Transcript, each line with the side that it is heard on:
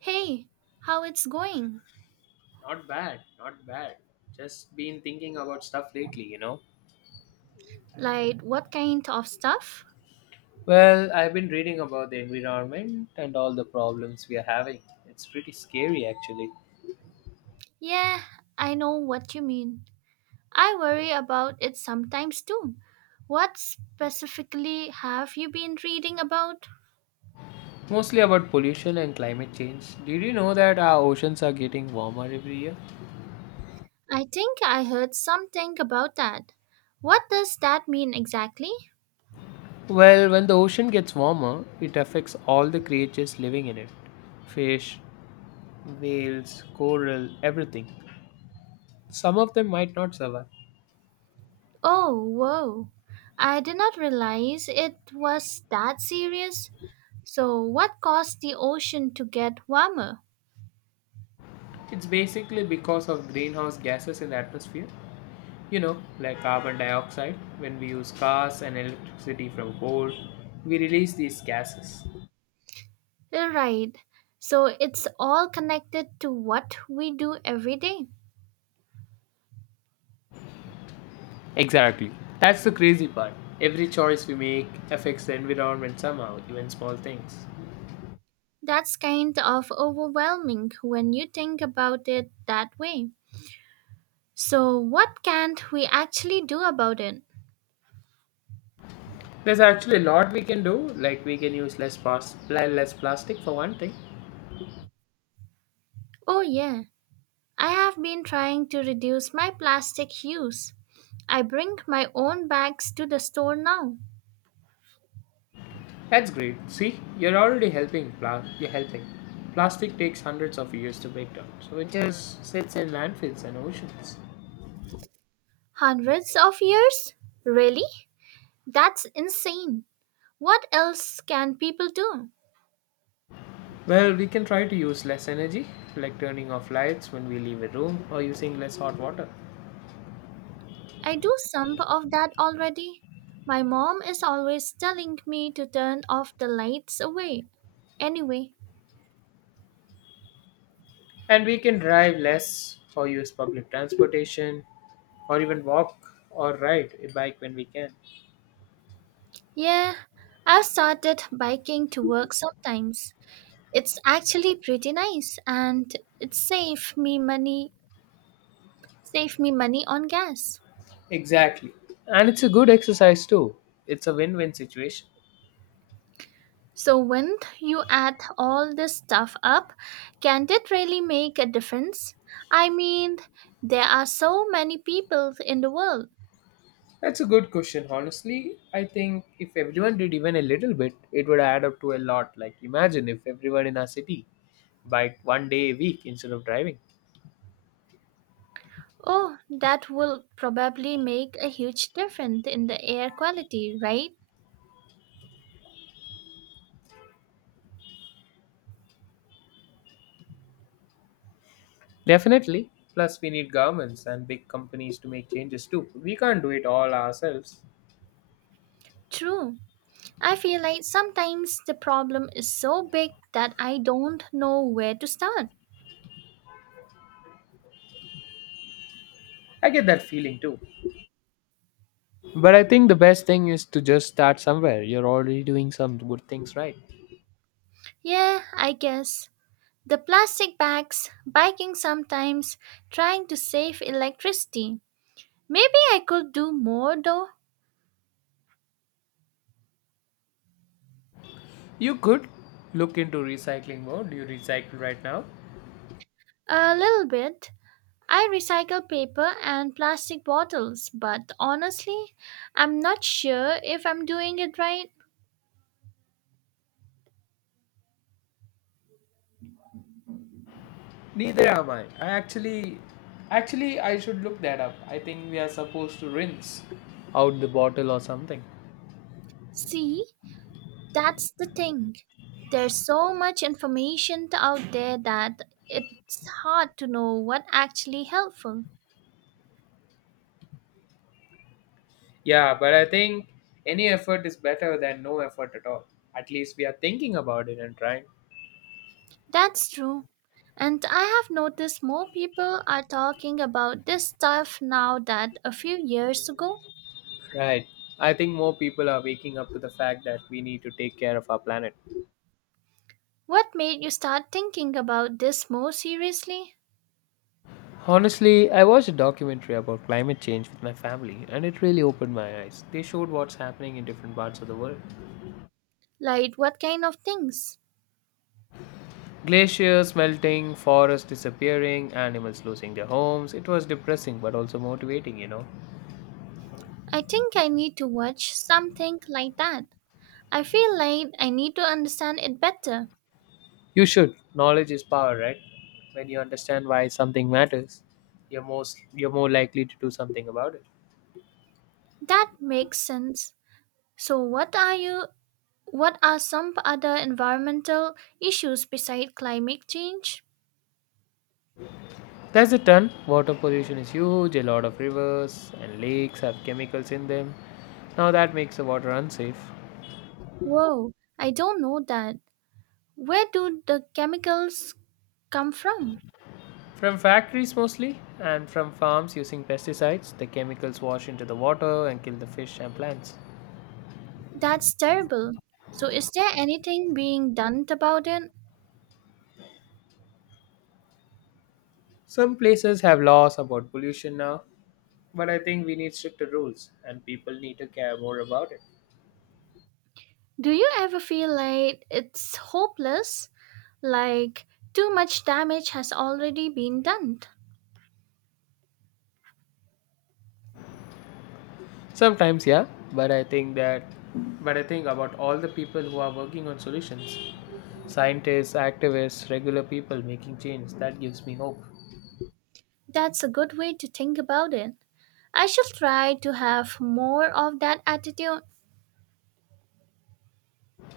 right: Hey, how it's going?
left: Not bad, not bad. Just been thinking about stuff lately, you know.
right: Like what kind of stuff?
left: Well, I've been reading about the environment and all the problems we are having. It's pretty scary actually.
right: Yeah, I know what you mean. I worry about it sometimes too. What specifically have you been reading about?
left: Mostly about pollution and climate change. Did you know that our oceans are getting warmer every year?
right: I think I heard something about that. What does that mean exactly?
left: Well, when the ocean gets warmer, it affects all the creatures living in it, fish, whales, coral, everything. Some of them might not survive.
right: Oh, whoa. I did not realize it was that serious. So, what caused the ocean to get warmer?
left: It's basically because of greenhouse gases in the atmosphere, you know, like carbon dioxide. When we use cars and electricity from coal, we release these gases.
right: Right. So it's all connected to what we do every day.
left: Exactly. That's the crazy part. Every choice we make affects the environment somehow, even small things.
right: That's kind of overwhelming when you think about it that way. So, what can't we actually do about it?
left: There's actually a lot we can do. Like, we can use less less plastic for one thing.
right: Oh, yeah. I have been trying to reduce my plastic use. I bring my own bags to the store now.
left: That's great. See, you're already helping. You're helping. Plastic takes hundreds of years to break down, so it just sits in landfills and oceans.
right: Hundreds of years? Really? That's insane. What else can people do?
left: Well, we can try to use less energy, like turning off lights when we leave a room or using less hot water.
right: I do some of that already. My mom is always telling me to turn off the lights away. Anyway,
left: And we can drive less or use public transportation, or even walk or ride a bike when we can.
right: yeah, I've started biking to work sometimes. It's actually pretty nice and it save me money on gas.
left: Exactly. And it's a good exercise too. It's a win win situation.
right: So when you add all this stuff up, can it really make a difference? I mean, there are so many people in the world.
left: That's a good question, honestly. I think if everyone did even a little bit, it would add up to a lot. Like, imagine if everyone in our city biked one day a week instead of driving.
right: Oh, that will probably make a huge difference in the air quality, right?
left: Definitely. Plus, we need governments and big companies to make changes too. We can't do it all ourselves.
right: True. I feel like sometimes the problem is so big that I don't know where to start.
left: I get that feeling too. But I think the best thing is to just start somewhere. You're already doing some good things, right.
right: Yeah, I guess. The plastic bags, biking sometimes, trying to save electricity. Maybe I could do more though,
left: You could look into recycling more. Do you recycle right now?
right: a little bit. I recycle paper and plastic bottles, but honestly, I'm not sure if I'm doing it right.
left: Neither am I. Actually, I should look that up. I think we are supposed to rinse out the bottle or something.
right: See? That's the thing. There's so much information out there that it's hard to know what actually helpful.
left: Yeah, but I think any effort is better than no effort at all. At least we are thinking about it and trying.
right: That's true. And I have noticed more people are talking about this stuff now that a few years ago.
left: Right. I think more people are waking up to the fact that we need to take care of our planet.
right: What made you start thinking about this more seriously?
left: Honestly, I watched a documentary about climate change with my family and it really opened my eyes. They showed what's happening in different parts of the world,
right: Like what kind of things?
left: glaciers melting, forests disappearing, animals losing their homes. It was depressing but also motivating, you know.
right: I think I need to watch something like that. I feel like I need to understand it better.
left: You should. Knowledge is power, right? When you understand why something matters, you're more likely to do something about it.
right: That makes sense. So, what are some other environmental issues besides climate change?
left: There's a ton. Water pollution is huge. A lot of rivers and lakes have chemicals in them. Now that makes the water unsafe.
right: Whoa, I don't know that. Where do the chemicals come from?
left: From factories mostly, and from farms using pesticides. The chemicals wash into the water and kill the fish and plants.
right: That's terrible. So, is there anything being done about it?
left: Some places have laws about pollution now, but I think we need stricter rules, and people need to care more about it.
right: Do you ever feel like it's hopeless? Like too much damage has already been done?
left: Sometimes, yeah, but I think that, but I think about all the people who are working on solutions. Scientists, activists, regular people making change. That gives me hope.
right: That's a good way to think about it. I shall try to have more of that attitude.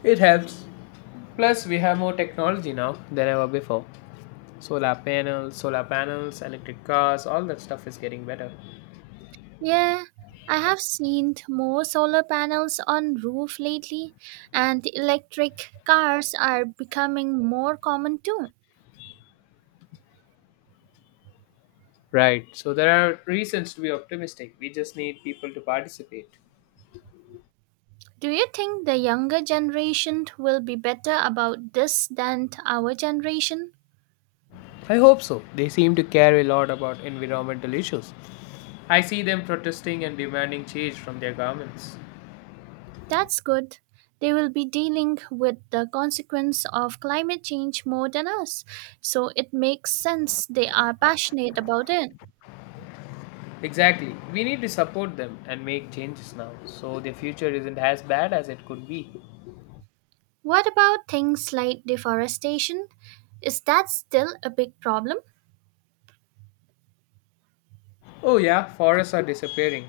left: It helps. Plus, we have more technology now than ever before. Solar panels, electric cars, all that stuff is getting better.
right: Yeah, I have seen more solar panels on roof lately, and electric cars are becoming more common too.
left: Right. So there are reasons to be optimistic. We just need people to participate.
right: Do you think the younger generation will be better about this than our generation?
left: I hope so. They seem to care a lot about environmental issues. I see them protesting and demanding change from their governments.
right: That's good. They will be dealing with the consequence of climate change more than us, so it makes sense they are passionate about it.
left: Exactly. We need to support them and make changes now so the future isn't as bad as it could be.
right: What about things like deforestation? Is that still a big problem?
left: Oh, yeah, forests are disappearing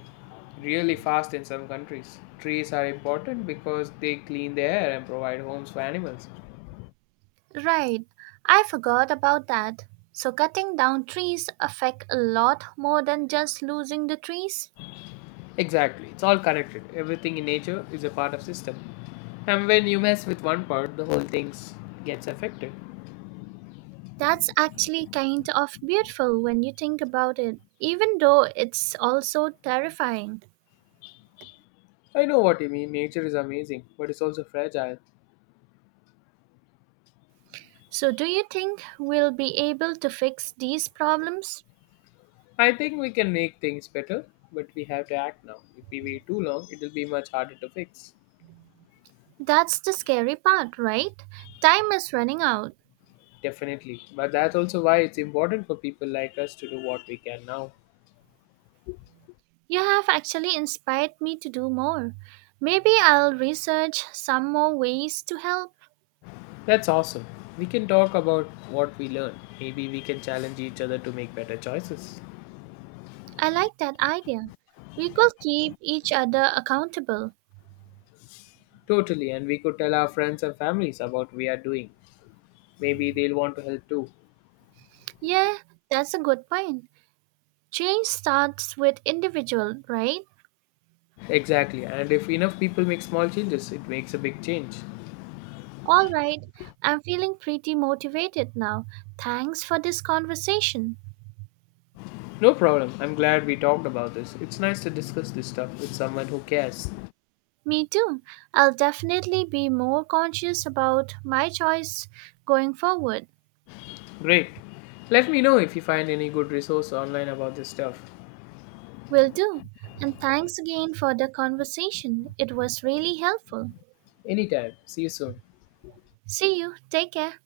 left: really fast in some countries. Trees are important because they clean the air and provide homes for animals.
right: Right, I forgot about that. So cutting down trees affect a lot more than just losing the trees.
left: Exactly, it's all connected. Everything in nature is a part of system. And when you mess with one part, the whole thing gets affected.
right: That's actually kind of beautiful when you think about it, even though it's also terrifying.
left: I know what you mean. Nature is amazing, but it's also fragile.
right: So do you think we'll be able to fix these problems?
left: I think we can make things better, but we have to act now. If we wait too long, it will be much harder to fix.
right: That's the scary part, right? Time is running out.
left: Definitely. But that's also why it's important for people like us to do what we can now.
right: You have actually inspired me to do more. Maybe I'll research some more ways to help.
left: That's awesome. We can talk about what we learned. Maybe we can challenge each other to make better choices.
right: I like that idea. We could keep each other accountable.
left: Totally, and we could tell our friends and families about we are doing. Maybe they'll want to help too.
right: Yeah, that's a good point. Change starts with individual, right?
left: Exactly, and if enough people make small changes, it makes a big change.
right: All right, I'm feeling pretty motivated now. Thanks for this conversation.
left: No problem. I'm glad we talked about this. It's nice to discuss this stuff with someone who cares.
right: Me too. I'll definitely be more conscious about my choice going forward.
left: Great. Let me know if you find any good resource online about this stuff.
right: Will do. And thanks again for the conversation. It was really helpful.
left: Anytime. See you soon.
right: See you. Take care.